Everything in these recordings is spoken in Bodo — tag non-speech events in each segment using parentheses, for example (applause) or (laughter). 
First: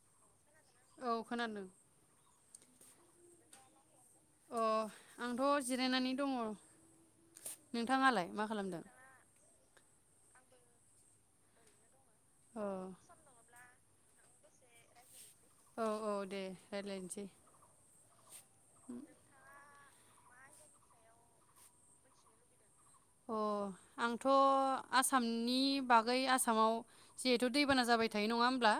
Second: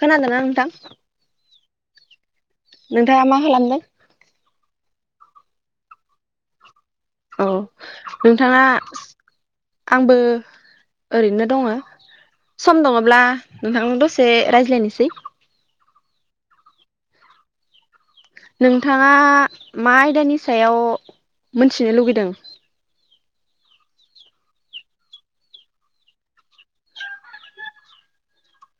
खोना दोंना नोंथां औ खोनादों नोंथाङा मा खालामदों अ आंथ' जिरायनानै दङ औ नोंथाङालाय मा नोंथाङा खालामदों आंबो ओरैनो दङ अ सम दङब्ला नोंथां दसे रायज्लायनोसै औ औ दे रायज्लायनोसै नोंथाङा मा आयदानि सायाव मोनथिनो लुगैदों अ आंथ' आसामनि बागै आसामाव जिहेथु दैबाना जाबाय थायो नङा ब्ला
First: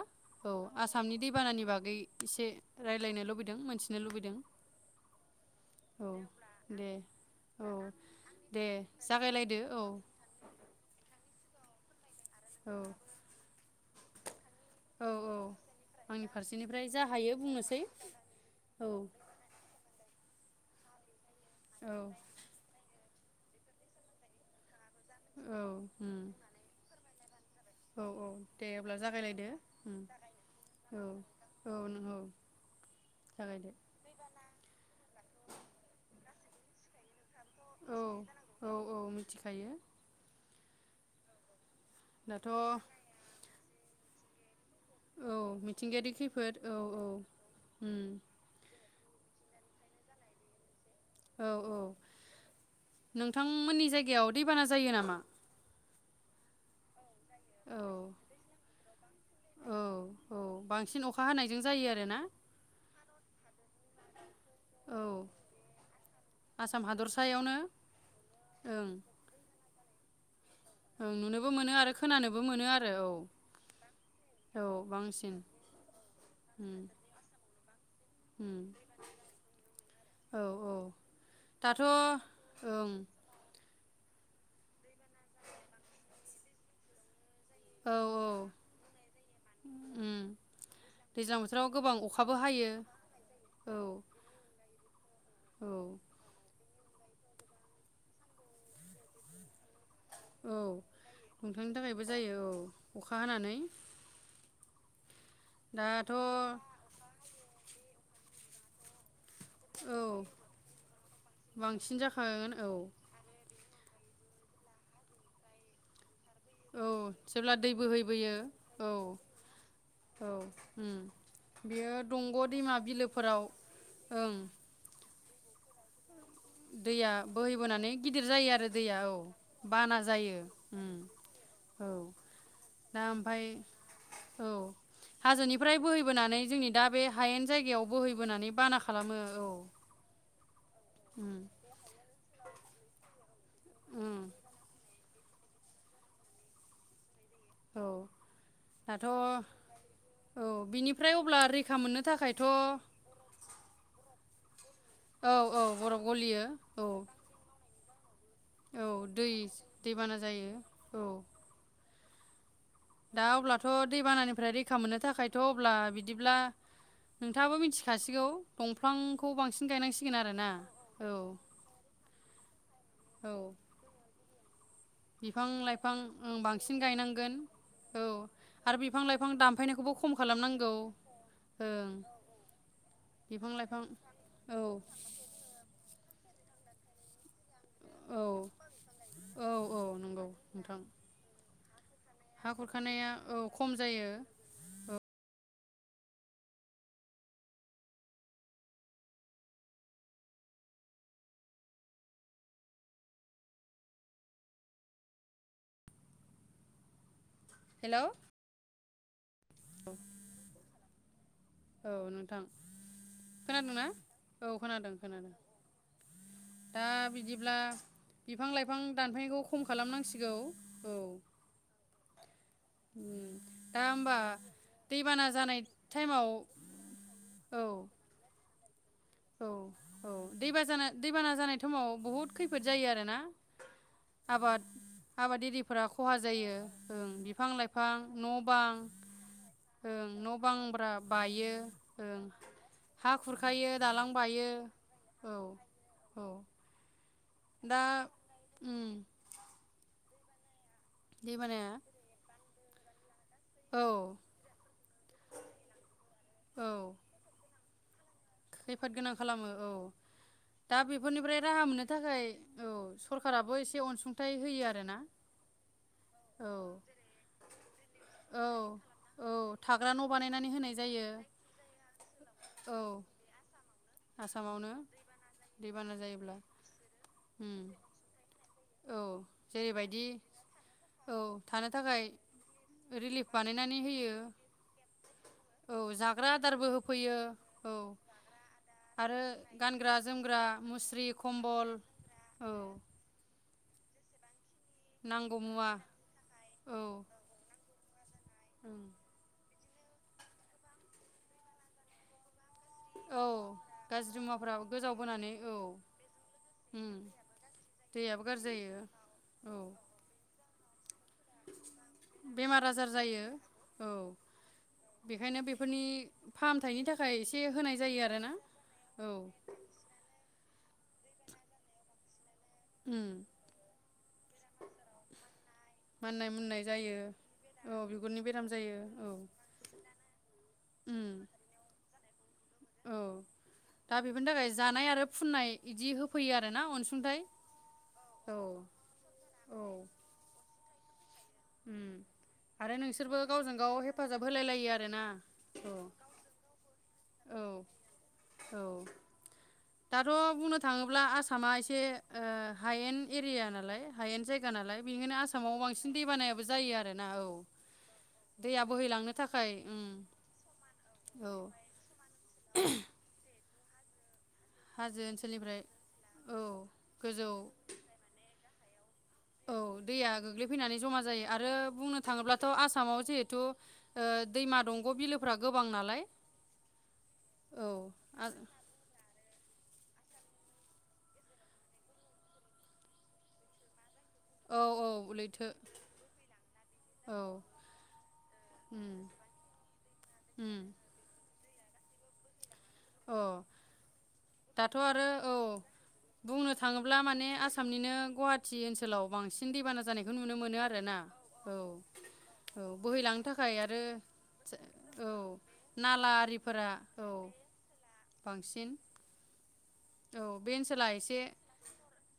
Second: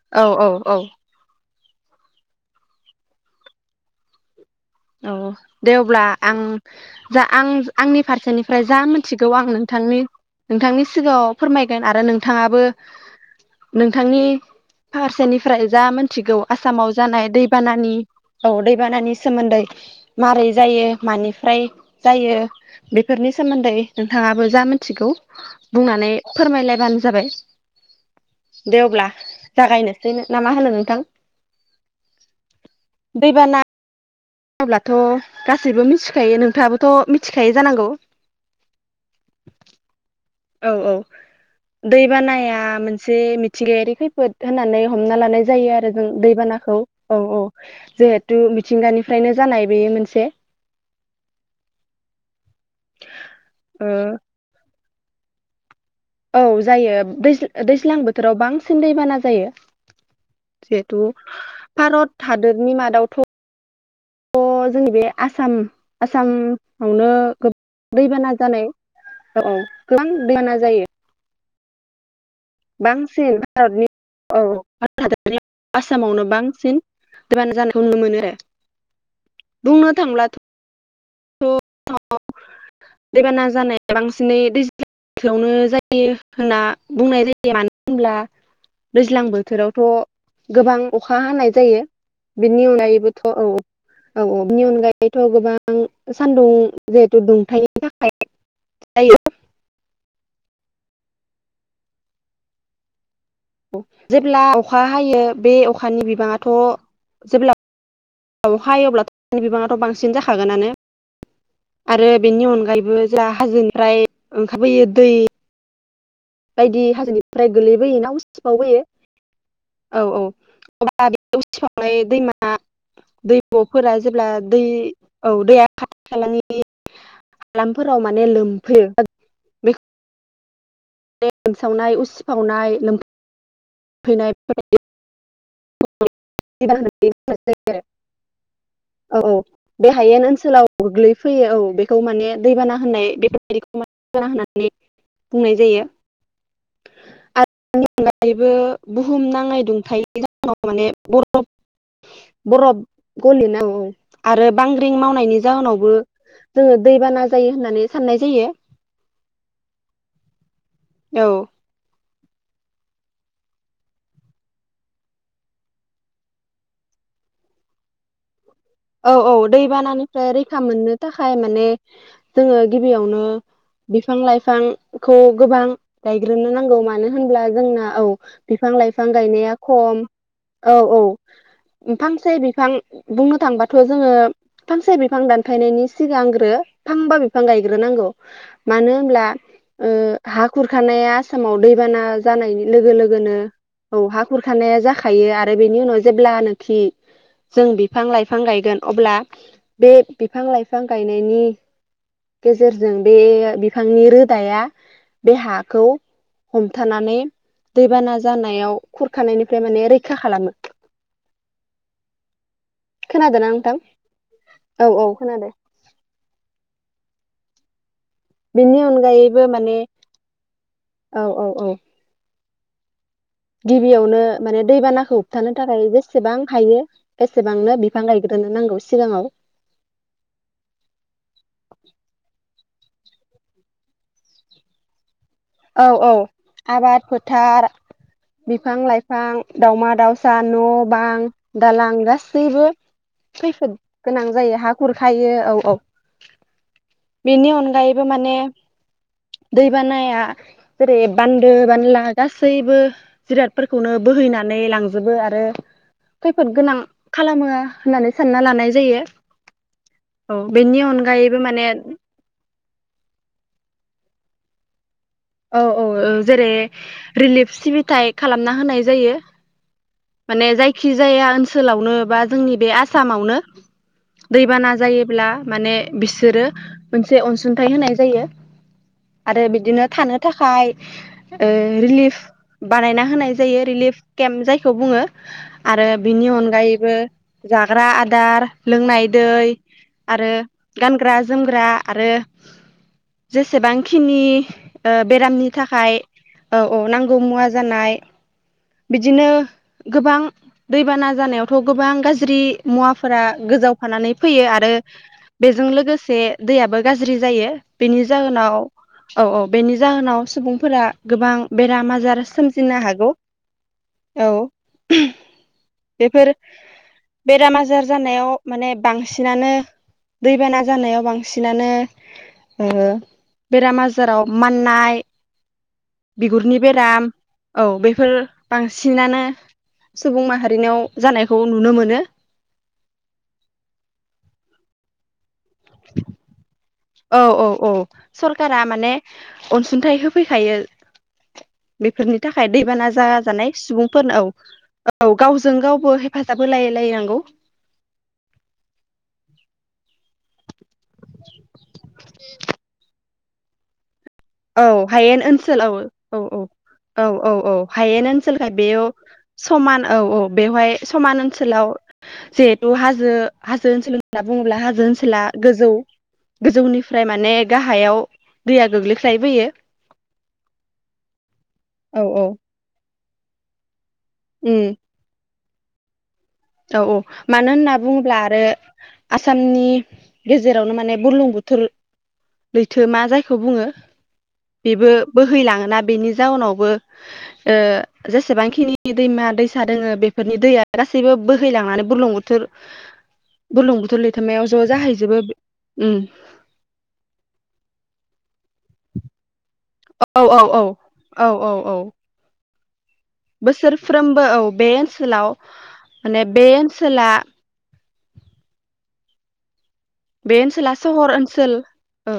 औ आसामनि दैबानानि बाग गै एसे रायज्लायनो लुबैदों मोनथिनो लुबैदों औ दे अब्ला औ आं दे जा आं औ आंनि फारसेनिफ्राय दे जा मोन थिगौ आं जागायलायदो औ नोंथांनि नोंथांनि सिगाङाव फोरमायगोन आरो नों थाङाबो औ नोंथांनि औ औ फारसेनिफ्राय जा आंनि मोनथिगौ फारसेनिफ्राय आसामाव जा जानाय हायो बुंनोसै दैबानानि औ औ दैबानानि सोमोन्दै मारै जायो मानि फ्राय औ जायो बे फोरनि सोमोन्दै नोंथाङाबो जा मोन थिगौ औ बुंनानै उम फोरमायलायबानो जाबाय औ औ दे अब्ला जागायलायदो जागायनोसै ना मा होनो नोंथां औ औ नों औ जागायदो अब्लाथ' गासैबो मिथिखायो नोंथाङाबोथ' मि औ औ औ मिथिखायो औ औ दै दाथ' बानाया मोनसे मिथिंगायारि खैफोद होननानै हमना औ लानाय जायो आरो जों मिथिंगायारि खैफोद दैबानाखौ औ औ उम जेहेथु मिथिंगानिफ्राय फ्रायनो जानाय बेयो मोनसे औ औ ओ नोंथांमोननि जायगायाव दैबाना जायो नामा बा औ जायो बै औ दैज्लां बोथोराव बांसिन दैबाना जायो औ औ बांसिन जिहेथु अखा हानायजों जायो आरोना भारत हादरनि मादावथ' थ जोंनि औ बे आसाम आसाम आसामावनो हादरसायावनो गोब दैबाना जानाय औ औ (unintelligible) आं नुनो बो मोनो आरो खोनानो बांसिन भारतनि औ भारत हादरनि आसामावनो बांसिन उम दैबाना जानाय खौ नुनो मोनो उम बुंनो थांब्लाथ' औ औ दाथ' ओं दैबाना जानाया बांसिनै दैज्लांआवनो जायो होनना बुंनाय जायो मानो औ होनब्ला औ दैज्लां बोथोरावथ' उम गोबां अखा दैज्लां हानाय बोथोराव जायो गोबां अखाबो बेनि हायो अनगायैबोथ' औ औ औ बेनि अनगायै बेथ' गोबां औ उम जिहेथु दुंथायनि थाखाय जायो औ दुंथायनि थाखायबो जायो औ अखा हानानै औ जेब्ला अखा हायो बे अखानि दाथ' बिबाङाथ' औ जेब्ला औ हायोब्ला थ' बिबाङाथ' बांसिन जाखागोनानो बांसिन आरो बेनि जाखागोन औ अनगायैबो जा हाजोनि फ्राय ओंखारबोयो दै बायदि औ हाजोनिफ्राय जेब्ला दै गोलैबोयो ना बोहैबोयो उसिफावबोयो औ औ औ अब्ला बे बेयो उसिफावनाय दैमा दंग' बिलोफोराव दैब' फोरा जेब्ला ओं दै औ दैया खालानि दैया बोहैबोनानै हालामफोराव माने गिदिर जायो आरो लोमफैयो दैया औ बेखौ बाना जायो उम औ लोमसावनाय उसिफावनाय लोम दा ओमफाय औ (unintelligible) हाजोनिफ्राय बोहै बोनानै जोंनि दा बे हायेन आरो जायगायाव बोहैबोनानै बाना खालामो औ उम फैयो औ बेखौ माने दैबाना होननाय बेफोरबायदिखौ माने उम दैबाना होननानै बुंनाय जायो (inaudible) (unintelligible) औ अनगायैबो दाथ' बुहुम नाङै दुंथायनि औ जाव माने बिनिफ्राय अब्ला बर रैखा मोननो थाखायथ' औ बरफ गलि नांगौ औ आरो बांग्रिं मावनायनि औ जाहोनावबो बरफ गलियो जोङो औ दैबाना जायो होननानै साननाय जायो औ दै दैबाना जायो औ दा अब्लाथ' दैबानानिफ्राय रैखा मोननो थाखायथ' अब्ला बिदिब्ला नोंथाङाबो मिथिखासिगौ औ दंफांखौ औ बांसिन गायनांसिगोन दैबानानिफ्राय आरोना रैखा मोननो औ थाखाय माने जोङो गिबियावनो औ बिफां लाइ फां खौ बिफां गोबां लाइफां ओं गायग्रोनो बांसिन नांगौ मानो गायनांगोन होनब्ला जोंना औ बिफां लाइफां गायनाया खम औ औ ओं फांसे बिफां बुंनो बिफां थांबा लाइफां थ' जोङो औ फांसे बिफां दानफायनायनि सिगां फांबा बिफां गाय ग्रो नांगौ औ मानो होनब्ला औ औ ओ नंगौ हा नोंथां खुरानाया आसाम दै दैबाना हा जानायनि लोगो खुरखानाया औ लोगोनो खम जायो औ हा खुरखानाया औ जाखायो आ फ्राय बेनि उनाव जेब्ला नोखि जों बिफां लाइ बिफां गायगोन अब्ला बे बिफां लाइफां गायनायनि गेजेरजों बे बिफांनि रोदाया बे हाखौ हमथानानै हेलौ दैबाना जानायाव खानायनिफ्राय माने रैखा खालामो औ नोंथां खोनादोंना औ खोनादों खोनादों दा बिदि ब्ला बिफां लाइफां बेनि दानफैनायखौ अनगायैबो खम माने खालामनांसिगौ औ उम दा होमबा गिबियावनो माने दैबानाखौ दैबाना होबथानो जानाय थाखाय टाइमाव जेसेबां हायो औ बेसेबांनो बिफां गायग्रोनो नांगौ सिगाङाव औ औ दै दैबाना जानाय समाव बहुत खै खैफोद जायो आरोना आबाद आबाद एिफोरा औ औ खहा जायो ओं आबाद बिफां फोथार लाइफां न' बां बिफां लाइफां दावमा ओ दाउसा न' फ्रा बां बायो दालां ओ गासैबो हा खुरखायो खैफोद गोनां बायो जायो हा खुरखायो औ औ बेनि दा अनगायैबो माने उम दैबानाया जेरै बान्दो दैबानाया बानला गास सेैबो औ जिरादफोरखौनो बोहैनानै लांजोबो आरो खैफोद गोनां औ खालामो होननानै सानना लानाय खैफोद जायो गोनां खालामो औ औ बेनि दा अनगायैबो बेफोरनिफ्राय माने राहा मोननो थाखाय औ सरखाराबो एसे अनसुं थाय होयो आरो ना औ औ औ जेरै रिलिफ सिबिथाय औ खालामना होनाय जायो औ थाग्रा न' माने बानायनानै होनाय जायो जायखिजाया ओनसोलावनो बा जोंनि बे औ आसामाव नो आसामावनो दैबाना जायोब्ला माने दैबाना जायोब्ला बिसोरो मोनसे उम अनसुंथाइ होनाय जायो औ आरो बिदिनो जेरैबायदि थानो थाखाय औ ओ थानो थाखाय रिलिफ बानायना रिलिफ होनाय जायो बानायनानै रिलिफ होयो केम्प जाय खौ बुङो औ आरो बिनि जाग्रा आदारबो अनगायैबो होफैयो औ जाग्रा आदार लोंनाय आरो दै गानग्रा आरो जोमग्रा मुस्रि गानग्रा कम्बल जोमग्रा आरो औ जेसेबांखिनि ओ नांगौ बेरामनि मुवा थाखाय औ औ नांगौ मुवा जानाय बिदिनो गोबां दैबाना जानायावथ' गोबां गाज्रि मुवाफोरा औ गोजावफानानै गाज्रि फैयो मुवाफोरा आरो गोजावबोनानै औ बेजों लोगोसे दैयाबो उम गाज्रि जायो बेनि दैयाबो गाज्रि जाहोनाव जायो औ औ बेनि जाहोनाव सुबुं फोरा गोबां बेराम आजार बेमार सोमजिनो आजार हागौ जायो औ बेखायनो बेफोरनि बेफोर फाहामथायनि थाखाय एसे बेराम होनाय आजार जायो आरोना जानायाव माने औ बांसिनानो दैबाना जानायाव बांसिनानो ओ उम बेराम आजाराव माननाय माननाय बिगुरनि मुननाय जायो बेराम औ बेफोर बिगुरनि बेराम जायो औ बांसिनानो सुबुं माहारिनाव उम जानायखौ नुनो मो मोनो औ दा बेफोरनि थाखाय जानाय आरो फुननाय इदि होफैयो आरोना अनसुंथाइ औ औ औ औ सरखारा माने औ अनसुंथाइ होफैखायो उम (inaudible) बेफोरनि थाखाय आरो दैबाना नोंसोरबो जाजानाय गावजों गाव हेफाजाब सुबुंफोरनो होलाय लायो आरोना औ औ गावजों औ गावबो हेफाजाब होलाय लायनांगौ औ दाथ' बुंनो थाङोब्ला आसामा एसे से ओ हायेन एरिया नालाय हायेन जायगा औ नालाय बेनिखायनो हायेन आसामाव ओनसोल औ बांसिन औ औ दैबानायाबो जायो औ आरोना औ औ हायेन ओनसोलखाय दैया बेयाव बोहैलांनो थाखाय समान उम औ औ बेवहाय समान औ ओनसोलाव जिहेथु हाजो हाजो ओनसोल होनना बुङोब्ला हाजो ओनसोला गोजौ औ गोजौनिफ्राय गोजौ माने गाहायाव दैया गोग्लै औ दैया गोग्लैफैनानै जमा जायो आरो बुंनो औ औ थाङोब्लाथ' आसामाव जिहेतु ओ दैमा उम दंग' बिलोफ्रा गोबां नालाय औ औ मानो औ होनना बुङोब्ला आ आरो आसामनि गेजेरावनो माने बुरलुं बोथोर लैथो मा जायखौ बुङो औ बेबो औ लैथो बोहैलाङोना बेनि जाउनावबो औ ओ जेसेबांखिनि उम दैमा दैसा दोङो बेफोरनि दैया उम गासैबो बो लांनानै बुरलुंबुथुर अ बुरलुंबुथुर लैथोमायाव ज' दाथ' आरो जाहैजोबो औ उम बुंनो थाङोब्ला माने आसामनिनो गुवाहाट थि ओनसोलाव बांसिन दैबाना जानायखौ औ नुनो औ मोनो औ आरोना औ औ बोहैलांनो थाखाय आरो बोसोरफ्रोमबो औ बे औ ओनसोलाव नाला माने बे आरिफोरा औ ओनसोला बांसिन बे ओनसोला सहर ओनसोल औ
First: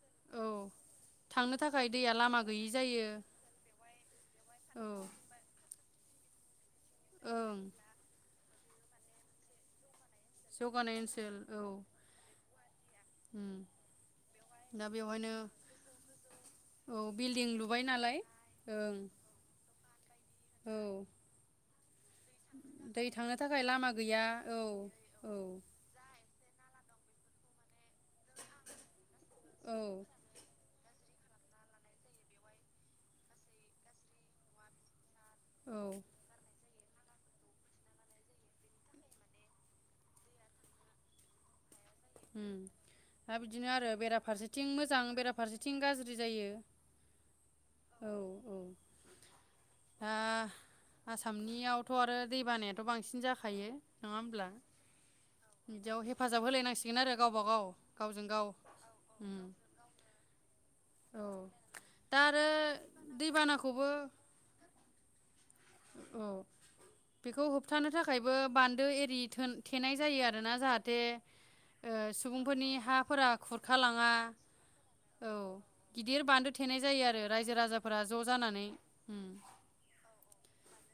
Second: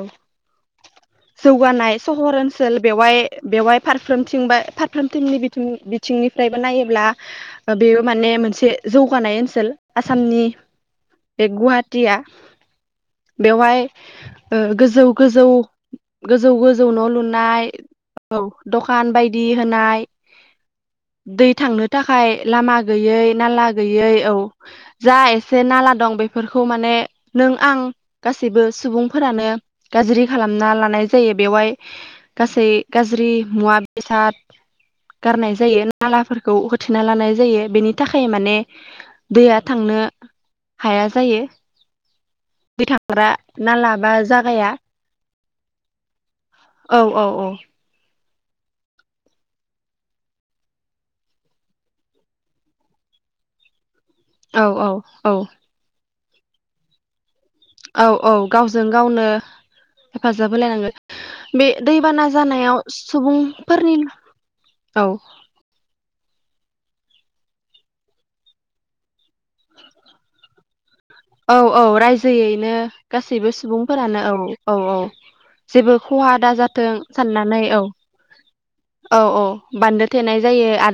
थांनो थाखाय जौगानाय दैया सहर लामा गैयि ओनसोल जायो बेवहाय बेवहाय फारफ्रोमथिं बो औ फारफ्रोमथिंनि बिथिं थिंनिफ्राय नायोब्ला ओं बेयो माने मोनसे ए जौगानाय ओनसोल आसामनि जौगानाय ओनसोल बे औ गुवाहाटिया उम बेवहाय ओ दा गोजौ बेवहायनो गोजौ गोजौ गोजौ औ न' बिल्डिं लुनाय लुबाय नालाय ओं दखान बायदि होनाय औ दै थांनो थाखाय लामा दै गैयै थांनो थाखाय नाला लामा गैयै गैया औ जा औ एसे नाला दं बे बेफोरखौ माने नों आं गासैबो सुबुंफोरानो औ गाज्रि खालामना ला नाय जायो बेवहाय गासै गाज्रि मुवा बेसाद गारनाय जायो औ नालाफोरखौ होथेना लानाय जायो बेनि थाखाय माने दैया थांनो हाया जायो ग्रा दा बिदिनो आरो नाला बा बेराफारसेथिं जागाया मोजां बेराफारसेथिं गाज्रि जायो औ औ औ दा आसामनियावथ' आरो दै बानायाथ' बांसिन जाखायो नङा होमब्ला औ औ औ बिदियाव हेफाजाब होलायनांसि गोन आरो गाव औ गावजों औ गाव गावजों गावनो उम हेफाजाब औ होलायनांगोन बे दा दैबाना आरो जानायाव दैबानाखौबो सुबुंफोरनि औ औ बेखौ होबथानो थाखायबो बान्दो एरि थेनाय जायो आरोना जाहाथे औ औ ओ सुबुंफोरनि रायजोयैनो हाफोरा गासैबो सुबुंफोरानो खुरखालाङा औ औ औ जेबो गिदिर खहा बान्दो दा थेनाय जाथों जायो आरो रायजो साननानै औ राजाफोरा ज' जानानै औ उम औ बान्दो थेनाय जायो आरो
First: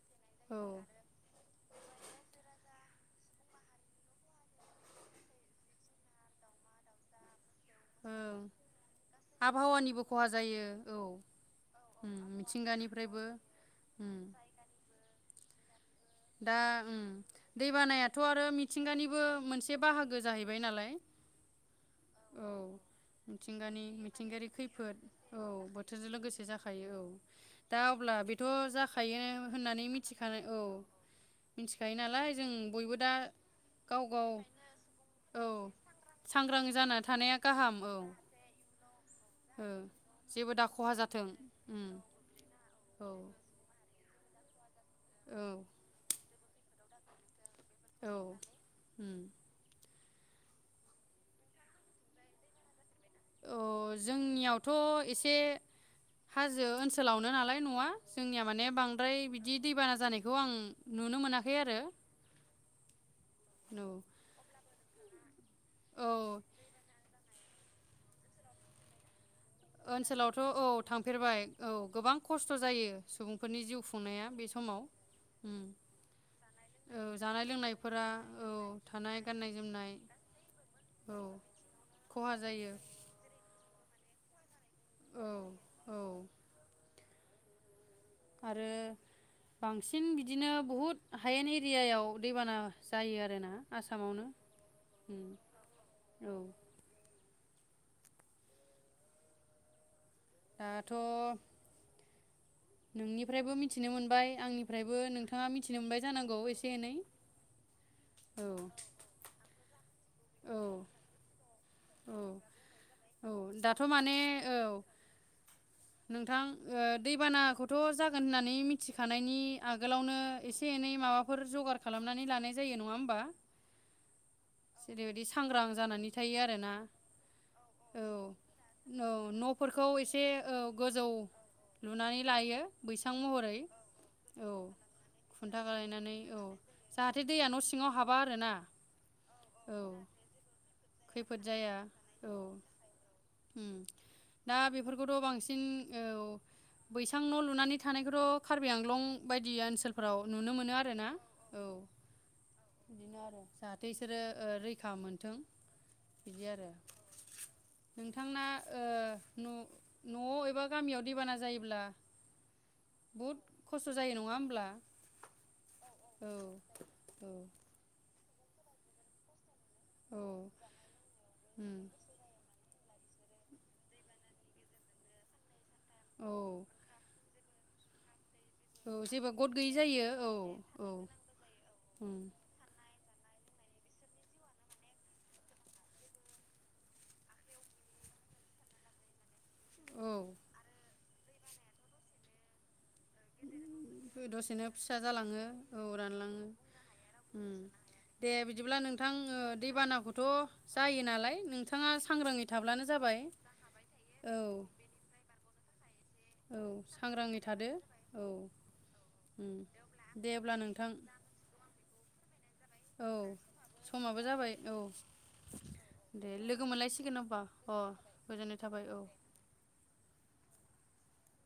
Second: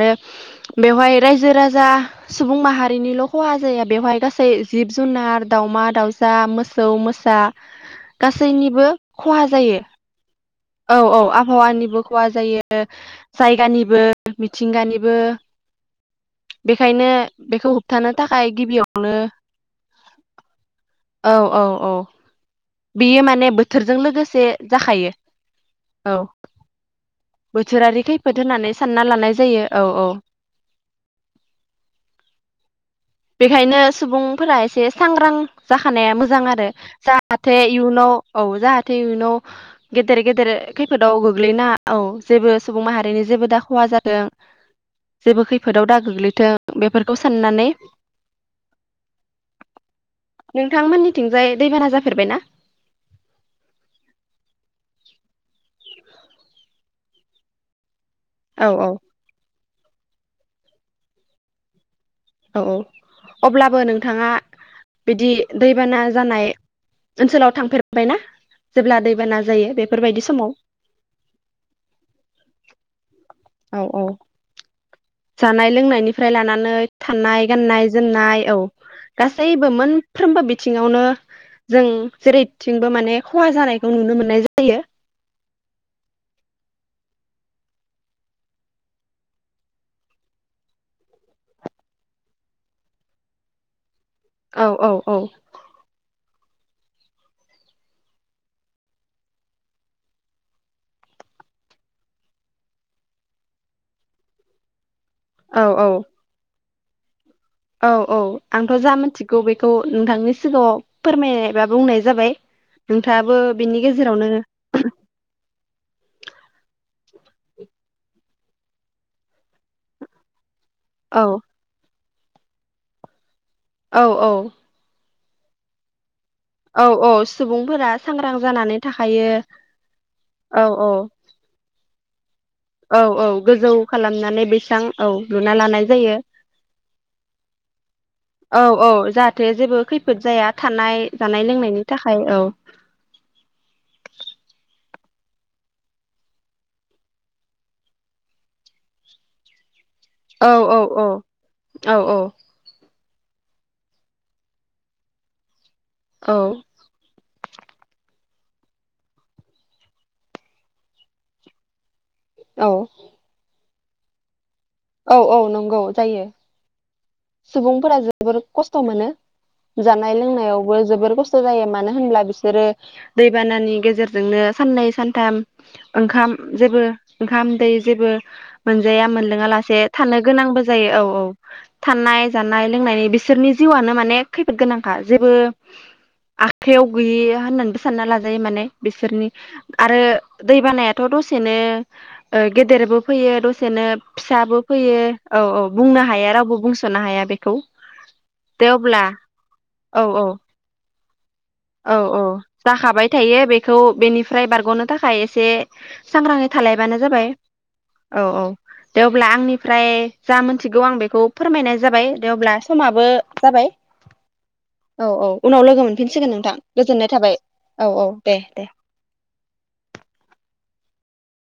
औ बेवहाय रायजो राजा जा सुबुं माहारिनिल' खहा जाया बेवहाय गासै जिब ज जुनार दाउमा दाउसा मोसौ मोसा ओं गासैनिबो खहा जायो आबहावानिबो खहा जायो औ औ आबहावानिबो उम खहा जायो मिथिंगानिफ्रायबो जायगानिबो उम मिथिंगानिबो दा ओम बेखायनो दै बेखौ होबथानो बानायाथ' आरो थाखाय गिबियावनो मिथिंगानिबो मोनसे बाहागो गो जाहैबाय नालाय औ औ बेयो माने मिथिंगानि बोथोरजों लोगोसे मिथिंगायारि खैफोद जाखायो औ बोथोरजों औ लोगोसे जाखायो औ दा बोथोरारि अब्ला खैफोद बेथ' होननानै सानना लानाय जाखायो जायो औ होननानै मिथिखानाय औ मिथिखायो नालाय जों बयबो दा बेखायनो गाव गाव सुबुंफोरा एसे सांग्रां औ जाखानाया मोजां सांग्रां आरो जाना थानाया जाहाथे गाहाम इयुनाव औ जाहाथे इयुनाव ओ गेदेर गेदेर जेबो दा खहा खैफोदाव जाथों गोग्लैना उम औ जेबो सुबुं औ माहारिनि जेबो दा खहा जाथों औ जेबो खैफोदाव दा गोग्लैथों बेफोरखौ साननानै औ उम नोंथांमोननिथिंजाय दैबाना जाफेरबाय ना अ जोंनियावथ' एसे हाजो ओनसोलावनो नालाय नआ जोंनिया माने औ औ बांद्राय बि बिदि दैबाना जानायखौ आं नुनो मोनाखै आरो औ औ अब्लाबो औ नोंथाङा बिदि दैबाना औ जानाय ओनसोलाव थांफेरबायना जेब्ला दैबाना जायो बेफोरबायदि ओनसोलावथ' समाव औ थांफेरबाय औ गोबां खस्थ' जायो सुबुंफोरनि जिउ औ औ खुंनाया बे समाव उम जानाय लोंनायनिफ्राय लानानै औ जानाय थानाय गाननाय लोंनायफोरा जोमनाय औ थानाय गाननाय गासैबो जोमनाय मोनफ्रोमबो बिथिङावनो औ जों खहा जायो जेरैथिंबो माने खहा जा खौ नुनो मोननाय जायो औ औ आरो बांसिन बिदिनो बहुद हायेन एरियायाव दैबाना जायो आरोना आसा औ औ औ औ दाथ' नोंनिफ्रायबो मिथिनो मोनबाय आंनिफ्रायबो बो नोंथाङा औ मिथिनो औ मोनबाय जानांगौ एसे एनै औ औ आंथ' जा मिथिगौ बेखौ नोंथांनि औ सिगाङाव फोरमाय औ औ बिनि दाथ' माने गेजेरावनो औ नोंथां ओ दैबानाखौथ' जागोन जागोन होननानै मिथिखानायनि आगोलावनो एसे एसे एनै औ माबाफोर जगार खालाम खानानै लानाय जायो नङा होमबा औ औ ओरैबायदि सांग्रां जानानै थायो आरो औ औ सुबुंफोरा सांग्रां जानानै (unintelligible) औ औ थाखायो न'फोरखौ एसे औ गोजौ लुनानै लायो औ बैसां औ महरै गोजौ खालामनानै औ बैसबां औ लुना खुन्था लानाय जायो गायनानै औ जाहाथे दैया न' सिङाव हाबा आरोना औ औ जाहाथे औ जेबो खैफोद जाया थानाय खैफोद जानाय जाया लोंनायनि थाखाय औ उम दा बेफोरखौथ' बांसिन औ बैसां न' लुनानै थानायखौथ' कार्बि आंलं बायदि ओनसोल फोराव औ नुनो मोनो औ आरो औ ना औ बिदिनो आरो जाहाथे बिसोरो ओ रैखा मोनथों औ बिदि आरो नोंथांना ओ न न'आव एबा गामियाव दैबाना जायोब्ला औ बहुद खस्थ' जायो नङा होमब्ला औ औ नंगौ जायो औ औ सुबुंफोरा जों जोबोर खस्थ' मोनो जानाय औ लोंनायावबो जोबोर खस्थ' जायो उम मानो होनब्ला बिसोरो दैबानानि गेजेरजोंनो साननै सानथाम ओंखाम औ जेबो ओंखाम दै जेबो औ मोनजाया जेबो मोनलोङा गद गैयि लासे जायो थानो औ गोनांबो जायो औ औ उम थानाय जानाय लों बिसोरनि जिउआनो माने खैफोद गोनांखा जेबो आखाइयाव गैयि होननानैबो सानना लाजायो माने बिसोरनि आरो औ दै बानायाथ' दसेनो ओ गेदेरबो फैयो दसेनो फिसाबो दसेनो फिसा फैयो औ जालाङो औ बुंनो हाया रानलाङो रावबो बुंस'नो हाया बेखौ दे बिदिब्ला नोंथां औ दैबानाखौथ' औ जा जायो नालाय नोंथाङा औ औ सांग्राङै थाब्लानो जाखाबाय जाबाय थायो बेखौ औ बेनिफ्राय बारग'नो थाखाय एसे सांग्राङै औ थालायबानो जाबाय सांग्राङै थादो औ औ दे अब्ला उम आंनिफ्राय दे जा अब्ला मोनथिगौ नोंथां आं बेखौ फोरमायनाय जाबाय दे अब्ला समाबो औ जाबाय समाबो जाबाय औ औ उनाव लोगो मोनफिन दे लोगो मोनलायसिगोन होनबा अ दे गोजोननाय दे थाबाय औ